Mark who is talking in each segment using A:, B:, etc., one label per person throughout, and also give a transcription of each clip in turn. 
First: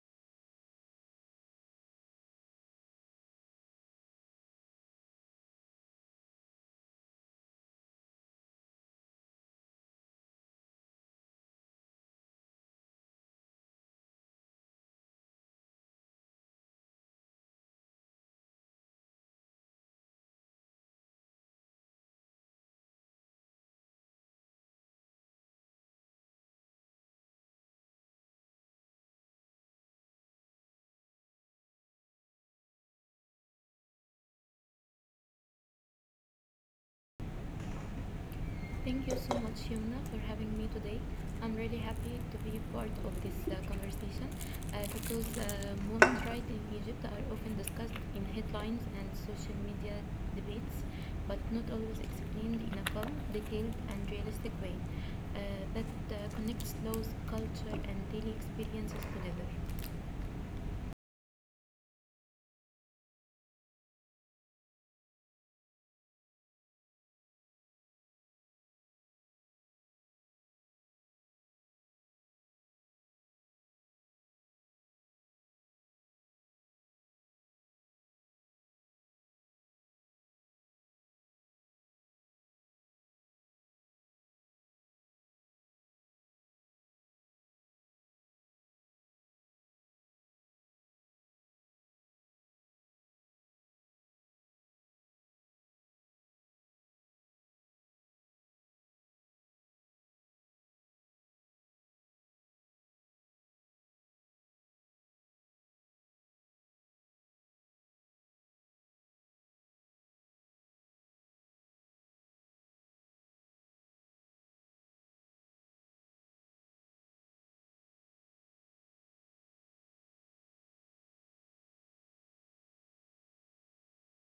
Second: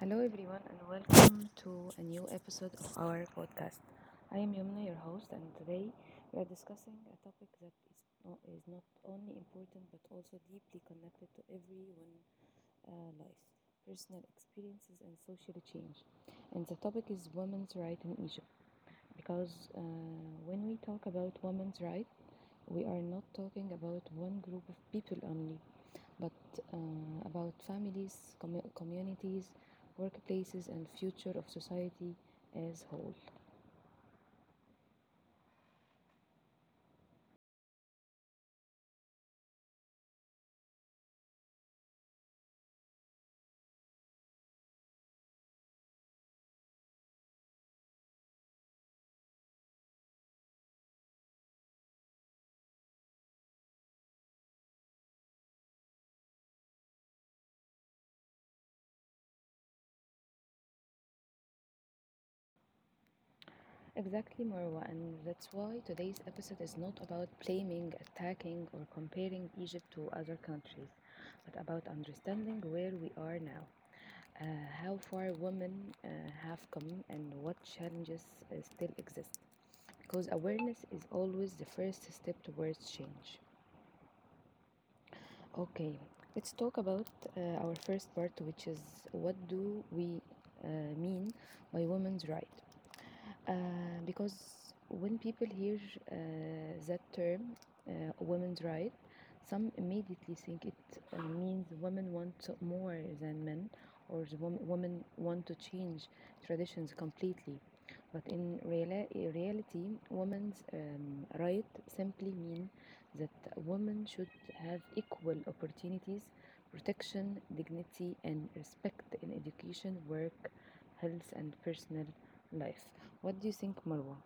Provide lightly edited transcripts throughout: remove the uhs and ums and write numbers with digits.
A: Hello, everyone, and welcome to a new episode of our podcast. I am Yumna, your host, and today we are discussing a topic that is not only important but also deeply connected to everyone' life, personal experiences, and social change. And the topic is women's rights in Egypt because when we talk about women's rights, we are not talking about one group of people only but about families, communities, workplaces, and future of society as whole.
B: Thank you so much, Yumna, for having me today. I'm really happy to be part of this conversation because women's rights in Egypt are often discussed in headlines and social media debates, but not always explained in a calm, detailed, and realistic way that connects laws, culture, and daily experiences together.
A: Exactly, Marwa, and that's why today's episode is not about blaming, attacking, or comparing Egypt to other countries, but about understanding where we are now, uh, how far women uh, have come, and what challenges still exist. Because awareness is always the first step towards change. Okay, let's talk about our first part, which is what do we uh, mean by women's right? Uh, because when people hear uh, that term, women's right, some immediately think it means women want more than men, or the women want to change traditions completely. But in reality, women's right simply mean that women should have equal opportunities, protection, dignity, and respect in education, work, health, and personal life. What do you think, Marwa?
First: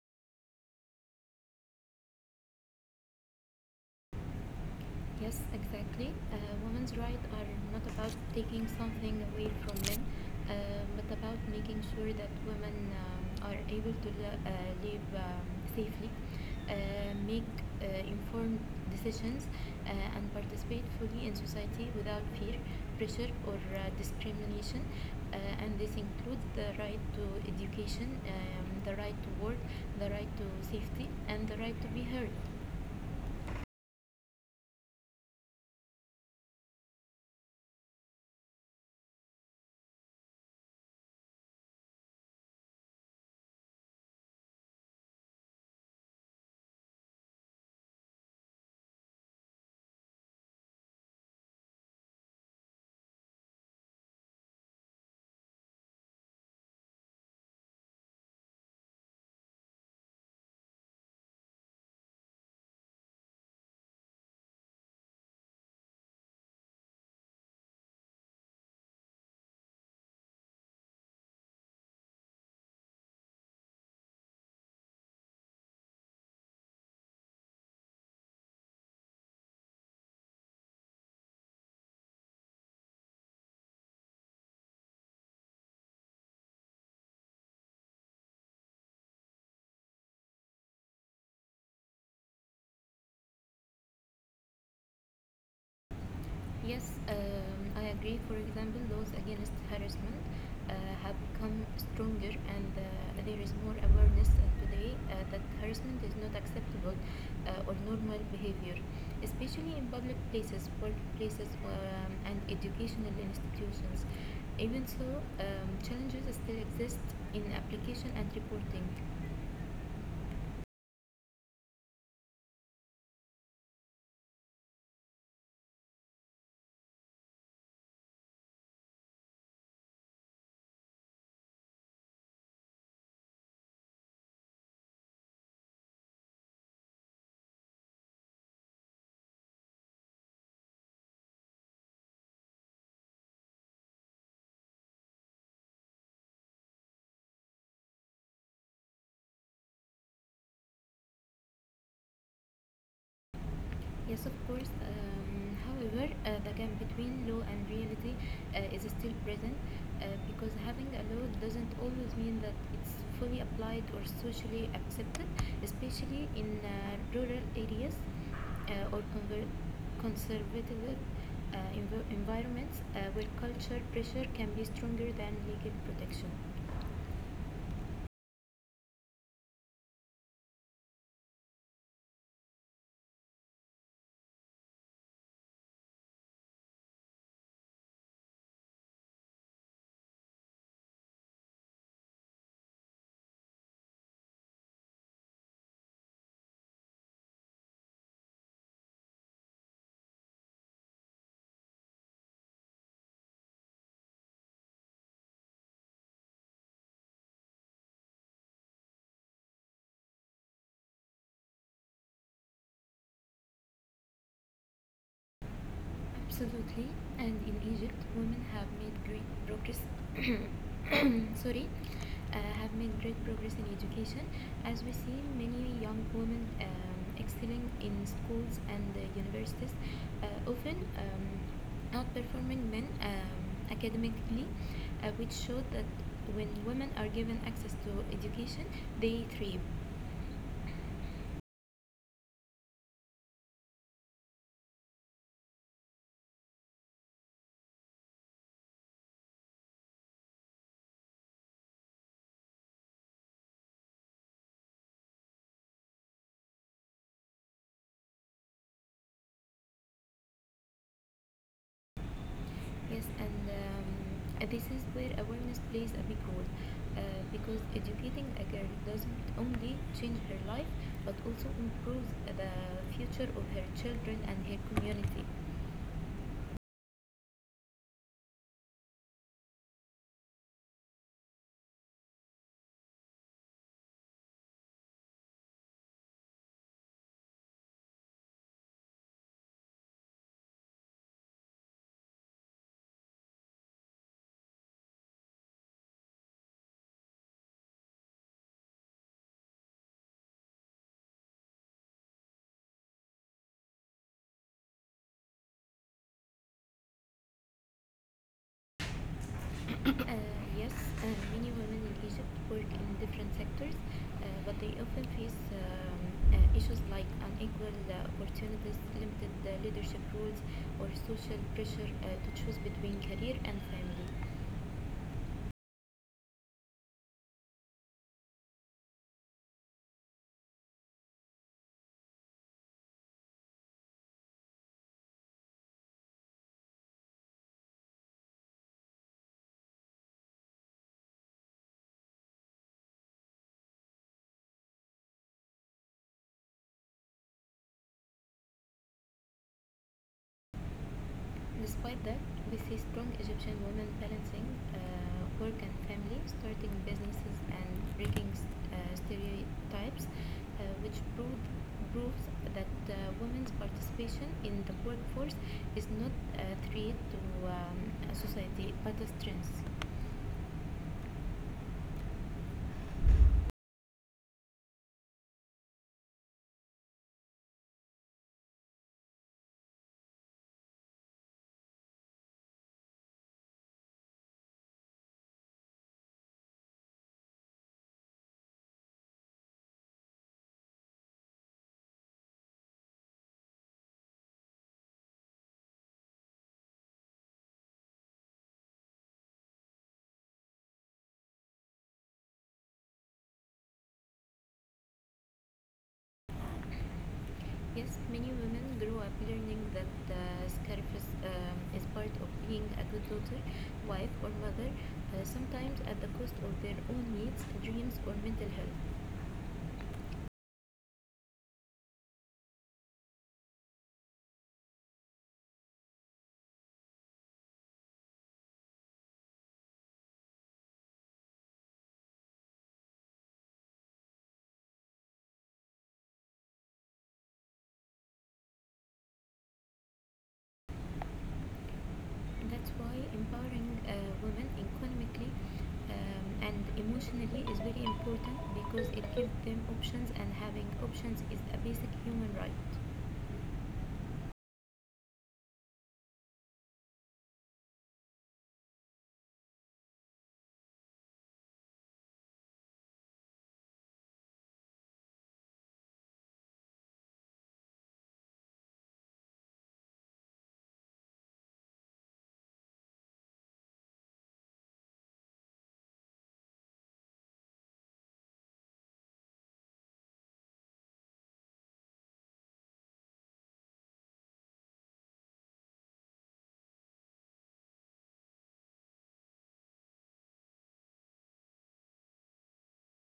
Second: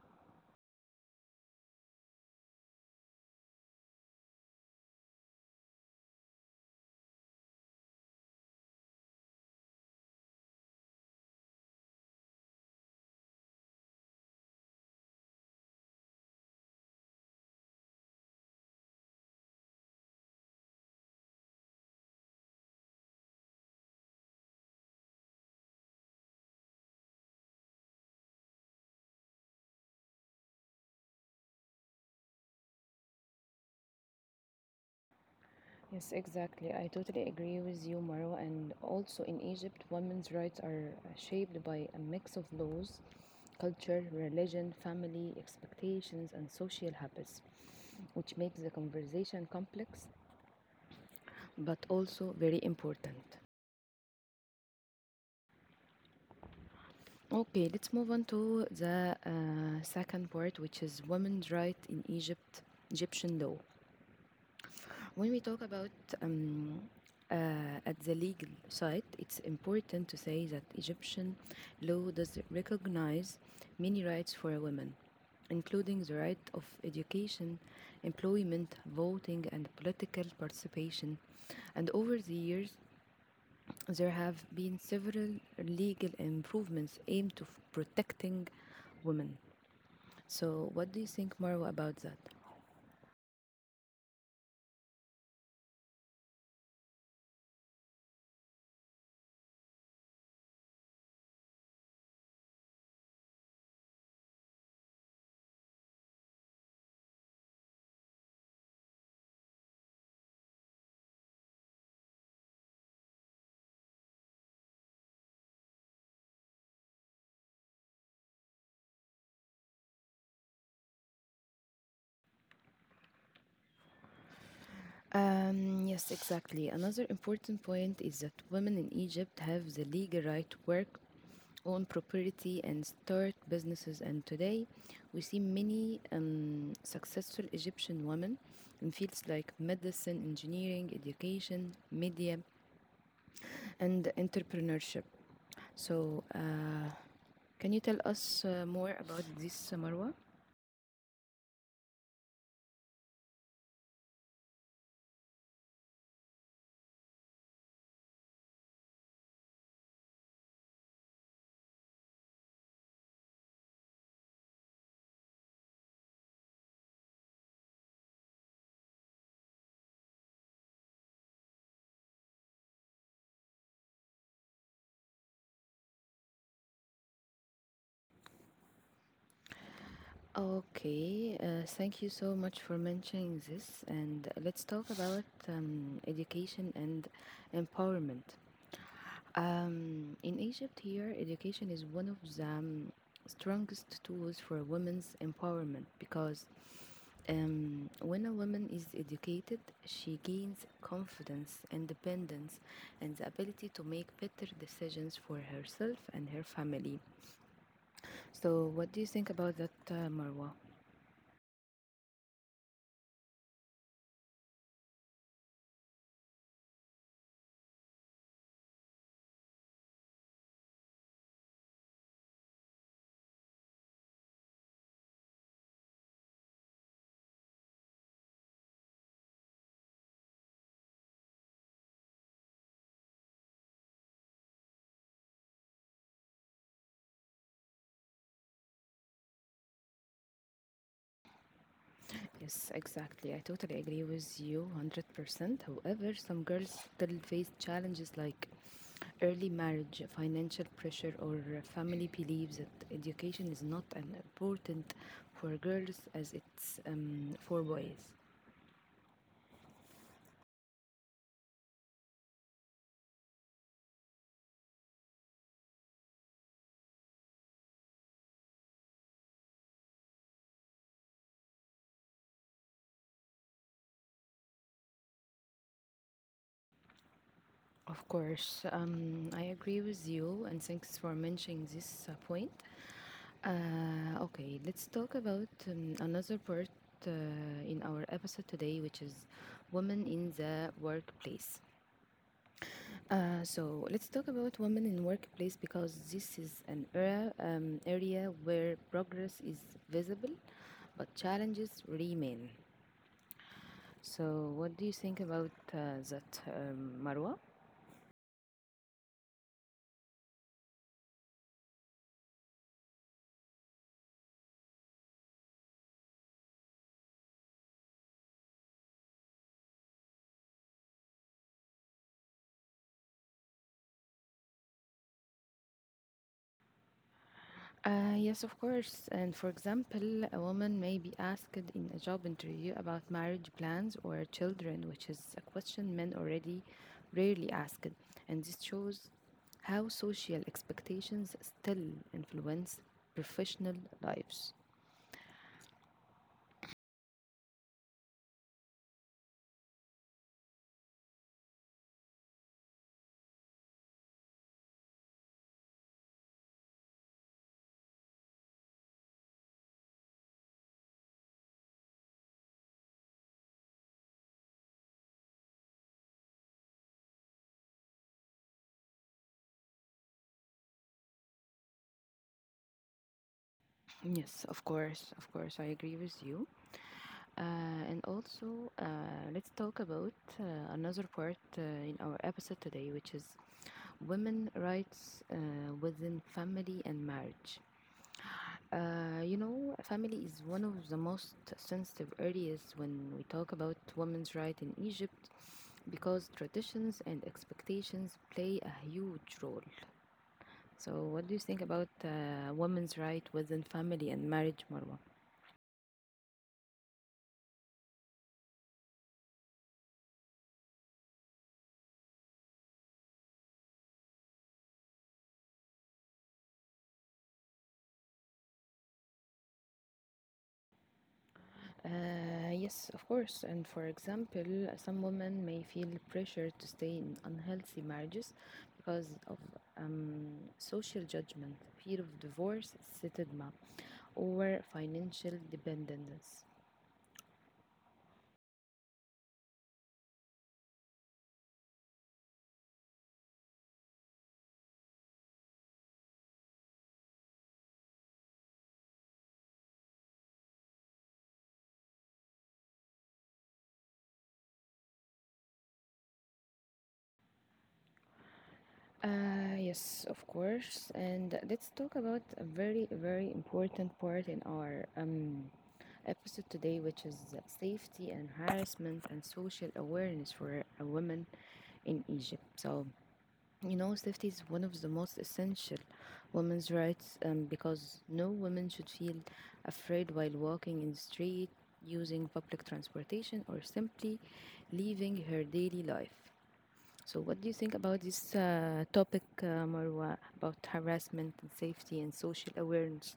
B: Yes, exactly. Women's rights are not about taking something away from men, uh, but about making sure that women are able to live safely, make informed decisions, and participate fully in society without fear, pressure, or discrimination. And this includes the right to education, the right to work, the right to safety, and the right to be heard.
A: Yes, exactly. I totally agree with you, Marwa. And also in Egypt, women's rights are shaped by a mix of laws, culture, religion, family, expectations, and social habits, which makes the conversation complex but also very important. Okay, let's move on to the second part, which is women's right in Egypt, Egyptian law. When we talk about um, uh, at the legal side, it's important to say that Egyptian law does recognize many rights for women, including the right of education, employment, voting, and political participation. And over the years, there have been several legal improvements aimed to protecting women. So, what do you think, Marwa, about that?
B: Yes, I agree. For example, laws against harassment uh, have become stronger, and there is more awareness today that harassment is not acceptable or normal behavior, especially in public places, workplaces, and educational institutions. Even so, challenges still exist in application and reporting.
A: Yes, exactly. Another important point is that women in Egypt have the legal right to work, own property, and start businesses. And today, we see many successful Egyptian women in fields like medicine, engineering, education, media, and entrepreneurship. So, can you tell us more about this, Marwa?
B: Yes, of course. However, the gap between law and reality is still present because having a law doesn't always mean that it's fully applied or socially accepted, especially in rural areas or conservative environments where culture pressure can be stronger than legal protection.
A: Okay, thank you so much for mentioning this, and let's talk about education and empowerment. In Egypt, here, education is one of the strongest tools for women's empowerment because when a woman is educated, she gains confidence, independence, and the ability to make better decisions for herself and her family. So, what do you think about that, Marwa?
B: Absolutely. And in Egypt, women have made great progress. Sorry, have made great progress in education, as we see many young women excelling in schools and universities, often outperforming men academically, which showed that when women are given access to education, they thrive.
A: Yes, exactly. I totally agree with you 100%. However, some girls still face challenges like early marriage, financial pressure, or family beliefs that education is not as important for girls as it's for boys.
B: Yes, and this is where awareness plays a big role because educating a girl doesn't only change her life but also improves the future of her children and her community.
A: Of course, I agree with you, and thanks for mentioning this point. Okay, let's talk about another part uh, in our episode today, which is women in the workplace. So let's talk about women in workplace because this is an area where progress is visible but challenges remain. So what do you think about that, Marwa?
B: Uh, yes, and many women in Egypt work in different sectors, but they often face issues like unequal opportunities, limited leadership roles, or social pressure to choose between career and family.
A: Yes, of course. And for example, a woman may be asked in a job interview about marriage plans or children, which is a question men already rarely asked. And this shows how social expectations still influence professional lives.
B: Despite that, we see strong Egyptian women balancing work and family, starting businesses and breaking stereotypes, proves that women's participation in the workforce is not a threat to society but a strength.
A: Yes, of course, I agree with you. And also, let's talk about uh, another part in our episode today, which is women rights within family and marriage. You know, family is one of the most sensitive areas when we talk about women's right in Egypt because traditions and expectations play a huge role. So, what do you think about women's right within family and marriage, Marwa?
B: Yes, many women grow up learning that the sacrifice is part of being a good daughter, wife, or mother, sometimes at the cost of their own needs, dreams, or mental health.
A: Yes, of course. And for example, some women may feel pressure to stay in unhealthy marriages because of um, social judgment, fear of divorce, stigma, or financial dependence.
B: That's why empowering women economically and emotionally is very important because it gives them options, and having options is a basic human right.
A: Yes, of course. And let's talk about a very, very important part in our episode today, which is safety and harassment and social awareness for women in Egypt. So, you know, safety is one of the most essential women's rights because no woman should feel afraid while walking in the street, using public transportation, or simply living her daily life. So, what do you think about this topic, Marwa, about harassment and safety and social awareness?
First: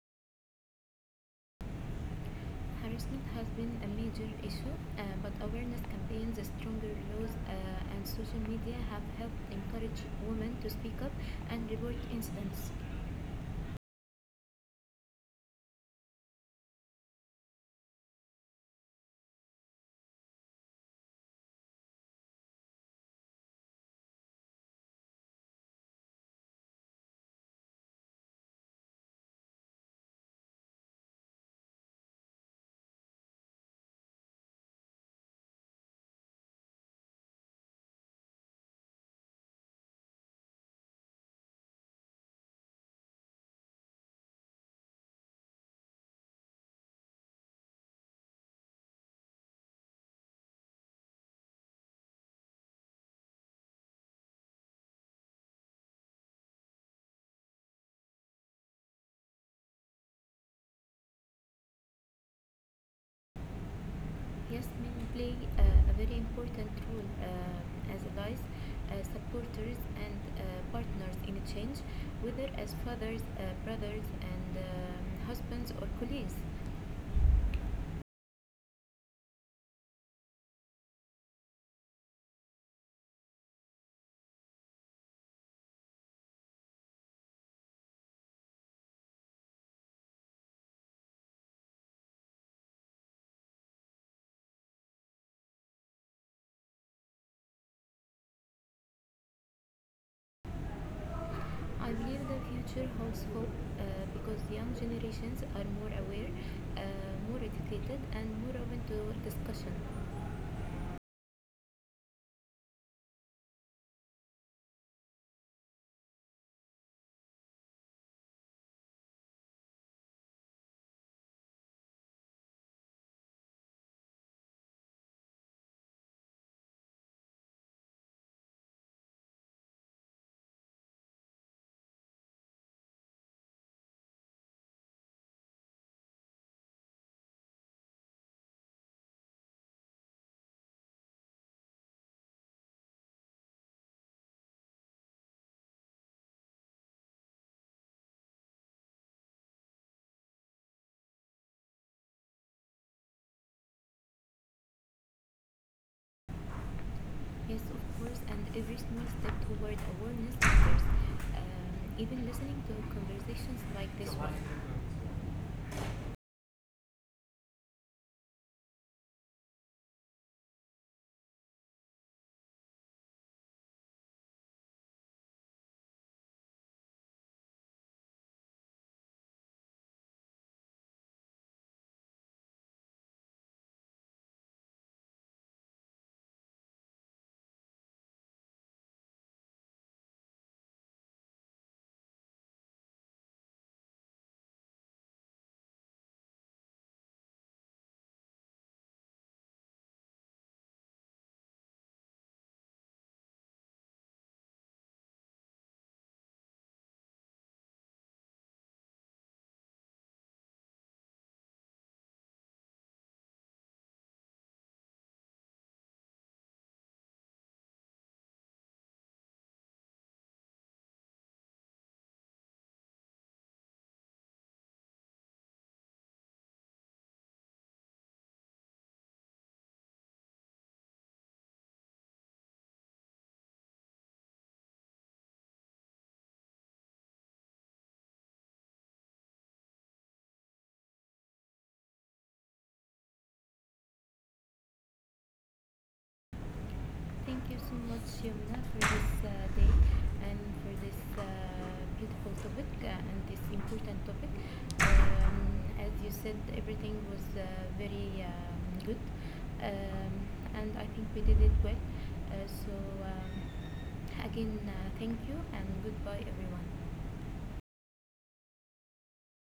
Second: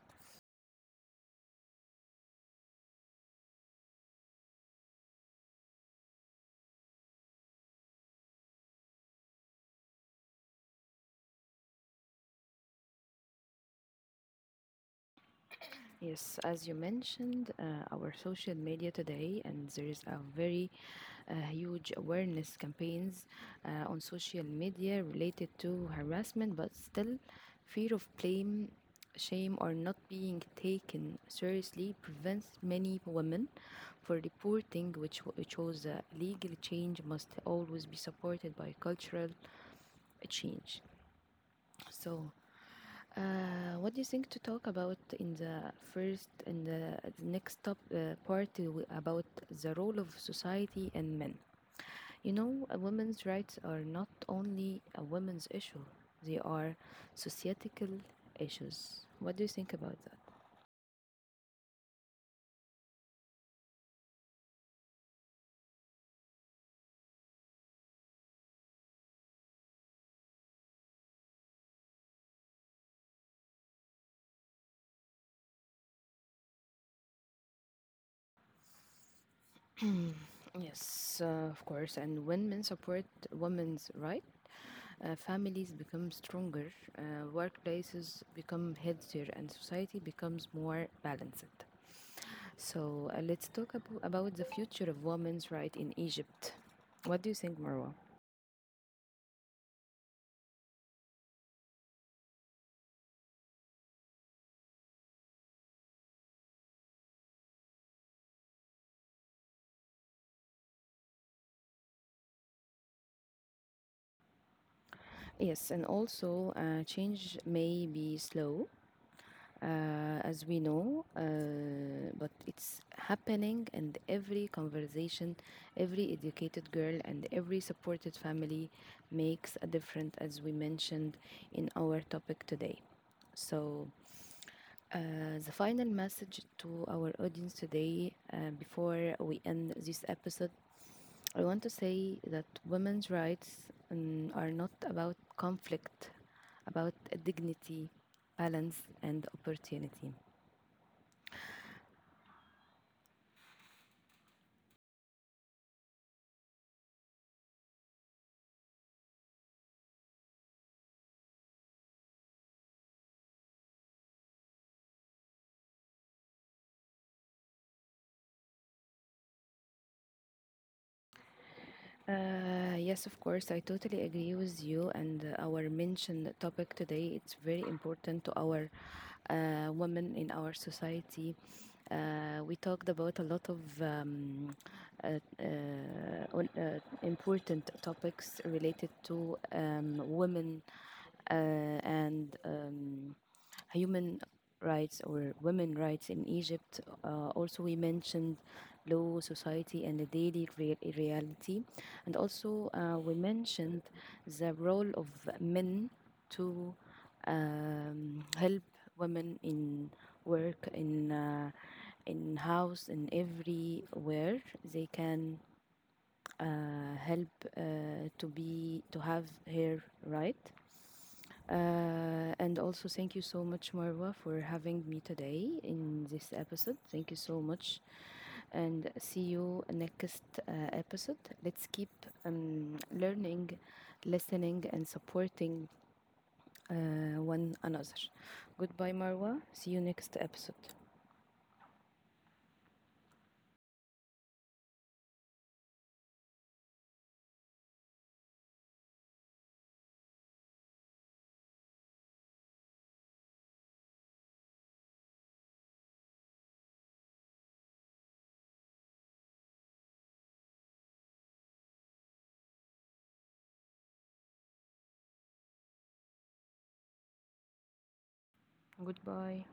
B: Harassment has been a major issue, but awareness campaigns, stronger laws, and social media have helped encourage women to speak up and report incidents.
A: Yes, as you mentioned, our social media today, and there is a very huge awareness campaigns on social media related to harassment, but still, fear of blame, shame, or not being taken seriously prevents many women for reporting, which shows legal change must always be supported by cultural change. So. What do you think to talk about in the next top part about the role of society and men? You know, women's rights are not only a women's issue, they are societal issues. What do you think about that?
B: Yes, men play a very important role as allies, supporters, and partners in a change, whether as fathers, brothers, and husbands or colleagues.
A: Yes, of course. And when men support women's rights, families become stronger, uh, workplaces become healthier, and society becomes more balanced. So let's talk about the future of women's rights in Egypt. What do you think, Marwa?
B: I believe the future holds hope because young generations are more aware, more educated, and more open to discussion.
A: Yes, and also change may be slow, as we know, but it's happening and every conversation, every educated girl, and every supported family makes a difference, as we mentioned in our topic today. So, the final message to our audience today, before we end this episode, I want to say that women's rights are not about conflict, about dignity, balance, and opportunity.
B: Yes, of course, and every small step toward awareness matters, even listening to conversations like this one.
A: Yes, of course, I totally agree with you. And our mentioned topic today, it's very important to our women in our society. We talked about a lot of uh, uh, important topics related to women uh, and human rights or women rights in Egypt. Also, we mentioned law, society, and the daily reality. And also, we mentioned the role of men to help women in work, in house, in everywhere. They can help to be to have her right. And also, thank you so much, Marwa, for having me today in this episode. Thank you so much, and see you next episode. Let's keep learning, listening, and supporting one another. Goodbye, Marwa. See you next episode.
B: Thank you so much, Yumna, for this day and for this beautiful topic and this important topic. Um, as you said, everything was very good, um, and I think we did it well. Uh, so, um, again, uh, Thank you and goodbye, everyone.
A: Goodbye.